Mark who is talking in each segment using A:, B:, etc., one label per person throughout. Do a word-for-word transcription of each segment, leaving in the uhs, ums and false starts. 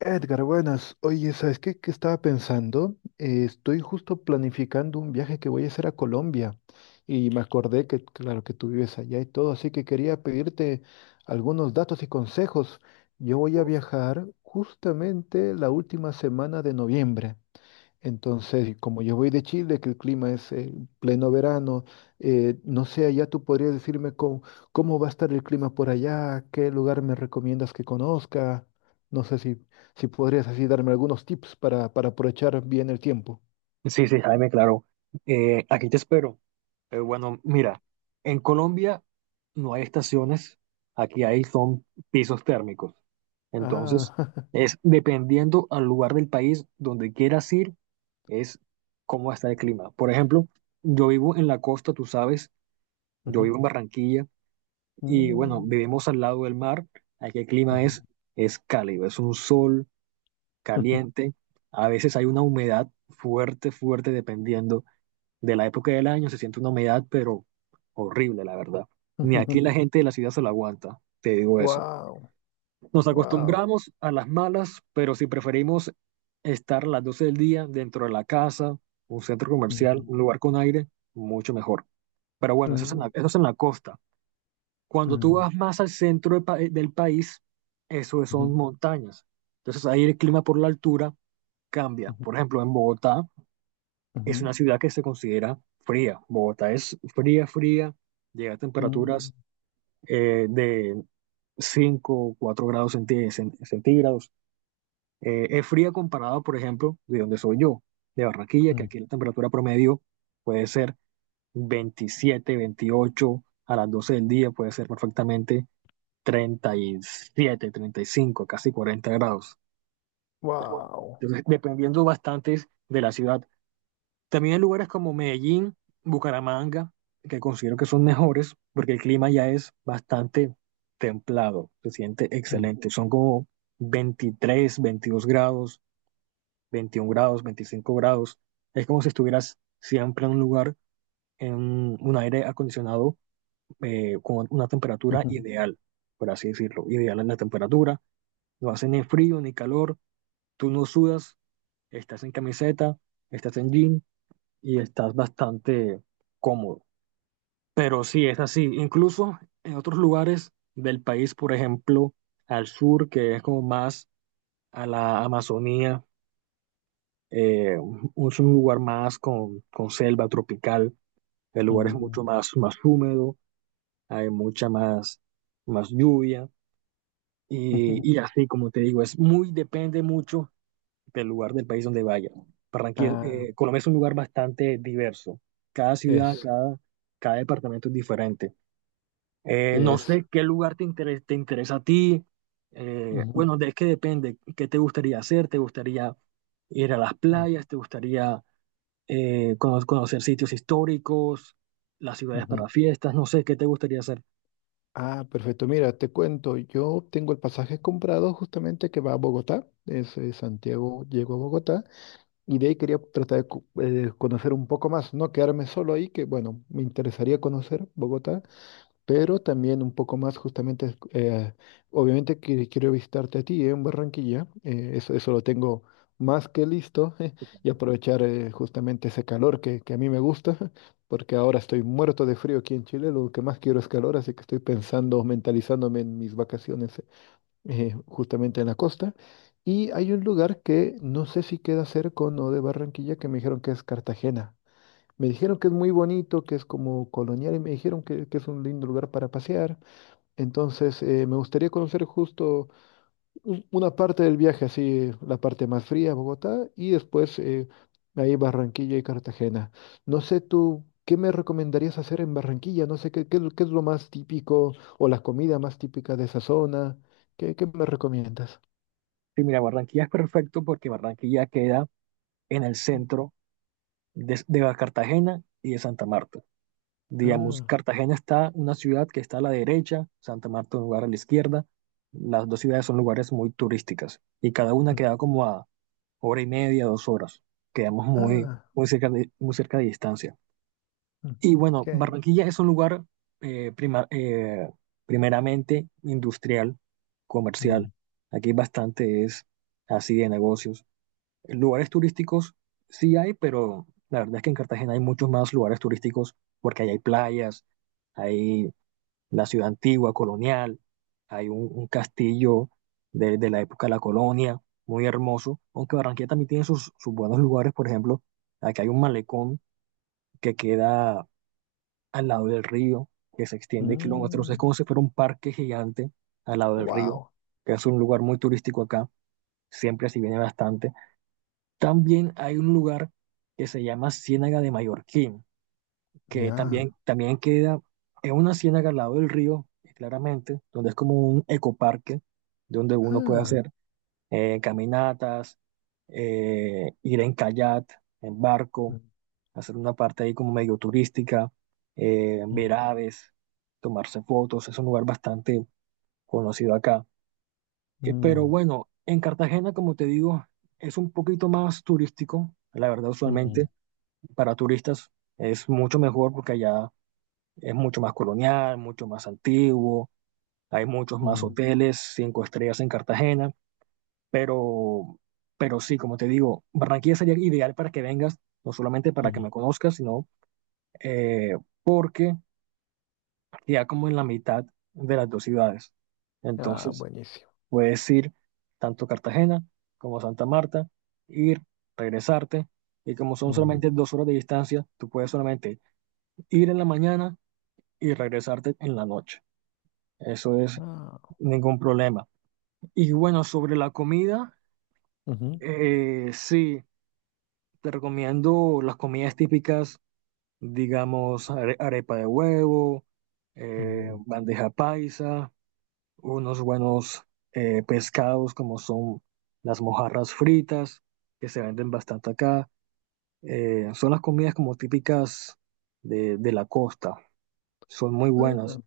A: Edgar, buenas. Oye, ¿sabes qué, qué estaba pensando? Eh, estoy justo planificando un viaje que voy a hacer a Colombia y me acordé que, claro, que tú vives allá y todo, así que quería pedirte algunos datos y consejos. Yo voy a viajar justamente la última semana de noviembre. Entonces, y como yo voy de Chile, que el clima es eh, pleno verano, eh, no sé, allá tú podrías decirme cómo, cómo va a estar el clima por allá, qué lugar me recomiendas que conozca. No sé si, si podrías así darme algunos tips para, para aprovechar bien el tiempo.
B: Sí, sí, Jaime, claro. Eh, aquí te espero. Eh, bueno, mira, en Colombia no hay estaciones, aquí hay son pisos térmicos. Entonces,
A: Ah,
B: es dependiendo al lugar del país donde quieras ir, es cómo está el clima. Por ejemplo, yo vivo en la costa, tú sabes, yo
A: ujú,
B: vivo en Barranquilla y bueno,
A: mm,
B: vivimos al lado del mar. Aquí el clima
A: ujú,
B: es, es cálido, es un sol
A: ujú,
B: caliente. A veces hay una humedad fuerte, fuerte, dependiendo de la época del año, se siente una humedad, pero horrible, la verdad. Ni aquí la gente de la ciudad se lo aguanta, te digo eso.
A: wow,
B: Nos
A: wow.
B: acostumbramos a las malas, pero si preferimos estar a las doce del día dentro de la casa, un centro comercial,
A: Mm,
B: un lugar con aire, mucho mejor. Pero bueno, eso es en
A: mm,
B: la, eso es en la costa. Cuando tú
A: mm,
B: vas más al centro de pa- eh, del país, eso son
A: ujú,
B: montañas. Entonces ahí el clima por la altura cambia.
A: ujú,
B: Por ejemplo, en Bogotá es una
A: ujú,
B: ciudad que se considera fría. Bogotá es fría, fría, llega a
A: mm,
B: temperaturas eh, de cinco, o cuatro grados centí- cen- centígrados. Eh, es fría comparado, por ejemplo, de donde soy yo, de Barranquilla, que
A: mm,
B: aquí la temperatura promedio puede ser veintisiete, veintiocho a las doce del día puede ser perfectamente treinta treinta y siete, treinta y cinco, casi cuarenta grados.
A: wow.
B: Entonces, dependiendo bastante de la ciudad. También hay lugares como Medellín, Bucaramanga, que considero que son mejores porque el clima ya es bastante templado, se siente
A: Mm,
B: excelente. Son como veintitrés, veintidós grados, veintiún grados, veinticinco grados. Es como si estuvieras siempre en un lugar, en un aire acondicionado eh, con una temperatura
A: ujú.
B: ideal, por así decirlo. Ideal en la temperatura, no hace ni frío ni calor, tú no sudas, estás en camiseta, estás en jean y estás bastante cómodo. Pero sí, es así. Incluso en otros lugares del país, por ejemplo, al sur, que es como más a la Amazonía, eh, un- es un lugar más con, con selva tropical, el lugar es mucho
A: Mm.
B: más, más húmedo, hay mucha más, más lluvia y, y así, como te digo, es muy, depende mucho del lugar del país donde vaya. Barranquilla,
A: Ah,
B: eh, Colombia es un lugar bastante diverso. Cada ciudad,
A: es,
B: cada, cada departamento es diferente. Eh, no
A: es.
B: sé qué lugar te interesa, te interesa a ti. Eh,
A: Ujú,
B: bueno, de, es que depende. ¿Qué te gustaría hacer? ¿Te gustaría ir a las
A: ujú,
B: playas? ¿Te gustaría eh, cono- conocer sitios históricos? ¿Las ciudades
A: ujú.
B: para fiestas? No sé, ¿qué te gustaría hacer?
A: Ah, perfecto. Mira, te cuento, yo tengo el pasaje comprado justamente que va a Bogotá, desde Santiago llego a Bogotá, y de ahí quería tratar de co- eh, conocer un poco más, no quedarme solo ahí, que bueno, me interesaría conocer Bogotá, pero también un poco más justamente, eh, obviamente que quiero visitarte a ti eh, en Barranquilla, eh, eso, eso lo tengo más que listo y aprovechar eh, justamente ese calor que, que a mí me gusta, porque ahora estoy muerto de frío aquí en Chile, lo que más quiero es calor, así que estoy pensando, mentalizándome en mis vacaciones eh, justamente en la costa. Y hay un lugar que no sé si queda cerca o no de Barranquilla, que me dijeron que es Cartagena. Me dijeron que es muy bonito, que es como colonial y me dijeron que, que es un lindo lugar para pasear. Entonces, eh, me gustaría conocer justo un- una parte del viaje, así la parte más fría, Bogotá, y después eh, ahí Barranquilla y Cartagena. No sé tú, ¿qué me recomendarías hacer en Barranquilla? No sé qué, qué, es lo qué es lo más típico o la comida más típica de esa zona. ¿Qué, qué me recomiendas?
B: Sí, mira, Barranquilla es perfecto porque Barranquilla queda en el centro de, de Cartagena y de Santa Marta. Digamos,
A: Ah,
B: Cartagena está una ciudad que está a la derecha, Santa Marta un lugar a la izquierda. Las dos ciudades son lugares muy turísticas y cada una
A: mm,
B: queda como a hora y media, dos horas. Quedamos muy,
A: ah,
B: muy cerca de, muy cerca de distancia.
A: mm,
B: Y bueno,
A: genial.
B: Barranquilla es un lugar eh, prima- eh, primeramente industrial, comercial. Aquí bastante es así de negocios. Lugares turísticos sí hay, pero la verdad es que en Cartagena hay muchos más lugares turísticos porque ahí hay playas, hay la ciudad antigua, colonial, hay un, un castillo de, de la época de la colonia, muy hermoso, aunque Barranquilla también tiene sus, sus buenos lugares, por ejemplo, aquí hay un malecón que queda al lado del río, que se extiende kilómetros, es
A: Mm.
B: como si fuera un parque gigante al lado del río,
A: Wow,
B: que es un lugar muy turístico acá, siempre se viene bastante. También hay un lugar que se llama Ciénaga de Mallorquín, que también,
A: ya.
B: también queda en una ciénaga al lado del río, claramente, donde es como un ecoparque, donde uno puede
A: Ah.
B: hacer eh, caminatas, eh, ir en kayak, en barco,
A: Mm,
B: hacer una parte ahí como medio turística, eh,
A: mm,
B: ver aves, tomarse fotos, es un lugar bastante conocido acá. Eh, pero
A: mm,
B: bueno, en Cartagena, como te digo, es un poquito más turístico, la verdad,
A: mm,
B: usualmente para turistas es mucho mejor porque allá es mucho más colonial, mucho más antiguo, hay muchos más
A: mm,
B: hoteles, cinco estrellas en Cartagena, pero, pero sí, como te digo, Barranquilla sería ideal para que vengas, no solamente para que
A: mm.
B: me conozcas, sino eh, porque ya como en la mitad de las dos ciudades.
A: Ah,
B: Entonces,
A: buenísimo.
B: puedes ir tanto a Cartagena como a Santa Marta, ir, regresarte, y como son
A: Mm.
B: solamente dos horas de distancia, tú puedes solamente ir en la mañana y regresarte en la noche. Eso es
A: Ah,
B: ningún problema. Y bueno, sobre la comida,
A: ujú,
B: eh, sí, te recomiendo las comidas típicas, digamos, are- arepa de huevo, eh,
A: mm.
B: bandeja paisa, unos buenos eh, pescados como son las mojarras fritas, que se venden bastante acá. Eh, son las comidas como típicas de, de la costa, son muy
A: Ah,
B: buenas.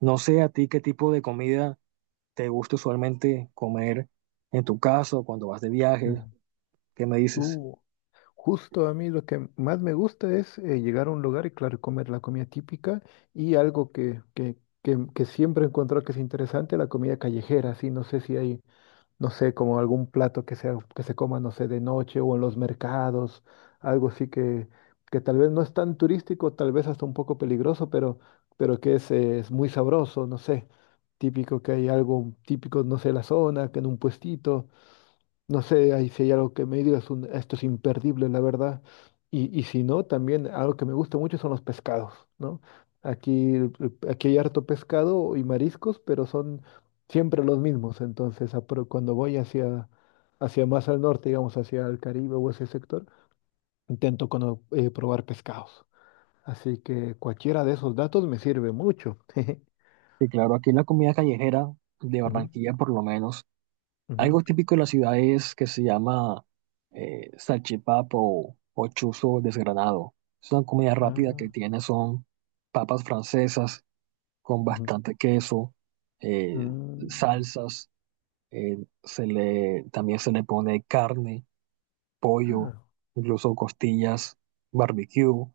B: No sé a ti qué tipo de comida. ¿Te gusta usualmente comer en tu casa o cuando vas de viaje?
A: ujú.
B: ¿Qué me dices?
A: Uh, Justo a mí lo que más me gusta es eh, llegar a un lugar y, claro, comer la comida típica y algo que, que, que, que siempre he encontrado que es interesante, la comida callejera. Sí, no sé si hay no sé, como algún plato que sea, que se coma, no sé, de noche o en los mercados, algo así que, que tal vez no es tan turístico, tal vez hasta un poco peligroso, pero, pero que es, eh, es muy sabroso, no sé, típico que hay algo típico, no sé, la zona, que en un puestito. No sé ahí si hay algo que me digas, un, esto es imperdible, la verdad. Y, y si no, también algo que me gusta mucho son los pescados, ¿no? Aquí, el- el- aquí hay harto pescado y mariscos, pero son siempre los mismos. Entonces, a pro- cuando voy hacia, hacia más al norte, digamos, hacia el Caribe o ese sector, intento cono- eh, probar pescados. Así que cualquiera de esos datos me sirve mucho.
B: Sí, claro, aquí la comida callejera de
A: Ujú,
B: Barranquilla, por lo menos,
A: ujú.
B: algo típico de la ciudad es que se llama eh, salchipapa o, o chuzo desgranado. Es una comida rápida
A: Ah,
B: que tiene, son papas francesas con
A: ujú.
B: bastante queso, eh,
A: Mm.
B: salsas, eh, se le, también se le pone carne, pollo,
A: Ah,
B: incluso costillas, barbecue,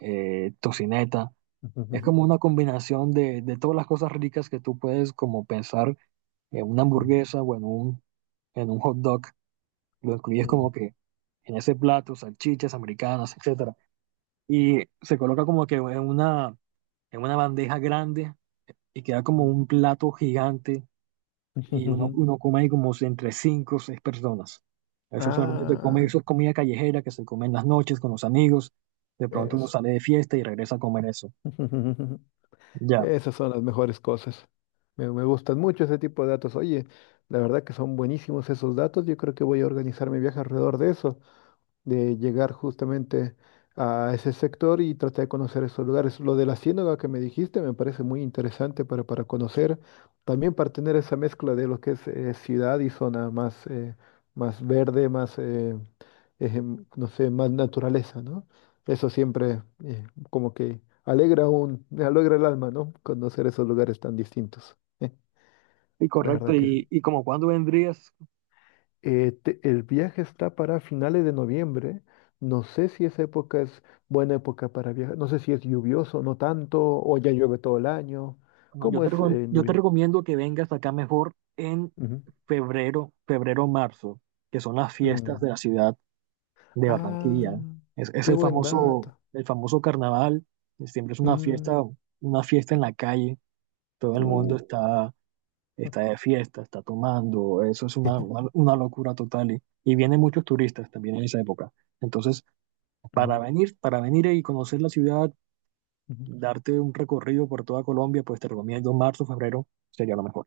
B: eh, tocineta.
A: ujú,
B: Es
A: ujú,
B: como una combinación de, de todas las cosas ricas que tú puedes como pensar en una
A: ujú.
B: hamburguesa o en un, en un hot dog. Lo incluyes como
A: Ujú.
B: que en ese plato, salchichas americanas, etcétera. Y se coloca como que en una, en una bandeja grande y queda como un plato gigante y uno, uno come ahí como si entre cinco o seis personas. Eso solamente se come,
A: Ah,
B: eso es comida callejera que se come en las noches con los amigos. De pronto uno
A: eso.
B: sale de fiesta y regresa a comer eso. Ya.
A: Esas son las mejores cosas. Me, me gustan mucho ese tipo de datos. Oye, la verdad que son buenísimos esos datos. Yo creo que voy a organizar mi viaje alrededor de eso. De llegar justamente a ese sector y tratar de conocer esos lugares. Lo de la ciénaga que me dijiste me parece muy interesante para, para conocer, también para tener esa mezcla de lo que es eh, ciudad y zona más, eh, más verde, más, eh, ejem- no sé, más naturaleza, ¿no? Eso siempre eh, como que alegra un, alegra el alma, ¿no? Conocer esos lugares tan distintos. La
B: Sí, correcto.
A: verdad que sí.
B: Y, y como cuándo vendrías?
A: Eh, te- el viaje está para finales de noviembre. No sé si esa época es buena época para viajar. No sé si es lluvioso, no tanto, o ya llueve todo el año.
B: Bueno, yo
A: ¿Cómo
B: te,
A: es
B: recom-
A: eh, en
B: yo te
A: noviembre?
B: recomiendo que vengas acá mejor en
A: Ujú.
B: febrero, febrero, marzo, que son las fiestas
A: Mm.
B: de la ciudad de Barranquilla.
A: Ah,
B: ¿Eh? Es, es
A: qué
B: el
A: buen
B: famoso,
A: dato.
B: el famoso carnaval. Siempre es una
A: Mm,
B: fiesta, una fiesta en la calle. Todo el mundo
A: uh,
B: está, está de fiesta, está tomando. Eso es una, una, una locura total. Y, y vienen muchos turistas también en esa época. Entonces, para
A: ujú,
B: venir, para venir y conocer la ciudad,
A: ujú.
B: darte un recorrido por toda Colombia, pues te recomiendo marzo, febrero, sería lo mejor.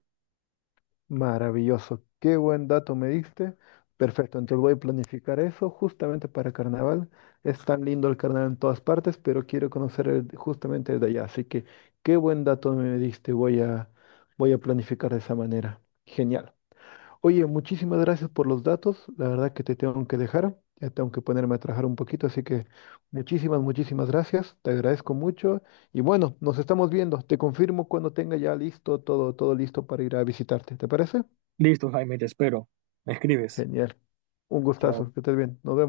A: Maravilloso, qué buen dato me diste. Perfecto, entonces voy a planificar eso justamente para carnaval. Es tan lindo el carnaval en todas partes, pero quiero conocer el- justamente el de allá. Así que qué buen dato me diste. Voy a, voy a planificar de esa manera. Genial. Oye, muchísimas gracias por los datos. La verdad que te tengo que dejar. Ya tengo que ponerme a trabajar un poquito. Así que muchísimas, muchísimas gracias. Te agradezco mucho. Y bueno, nos estamos viendo. Te confirmo cuando tenga ya listo todo, todo listo para ir a visitarte. ¿Te parece?
B: Listo, Jaime, te espero. Me escribes.
A: Genial. Un
B: Chao.
A: gustazo. Que estés bien. Nos vemos.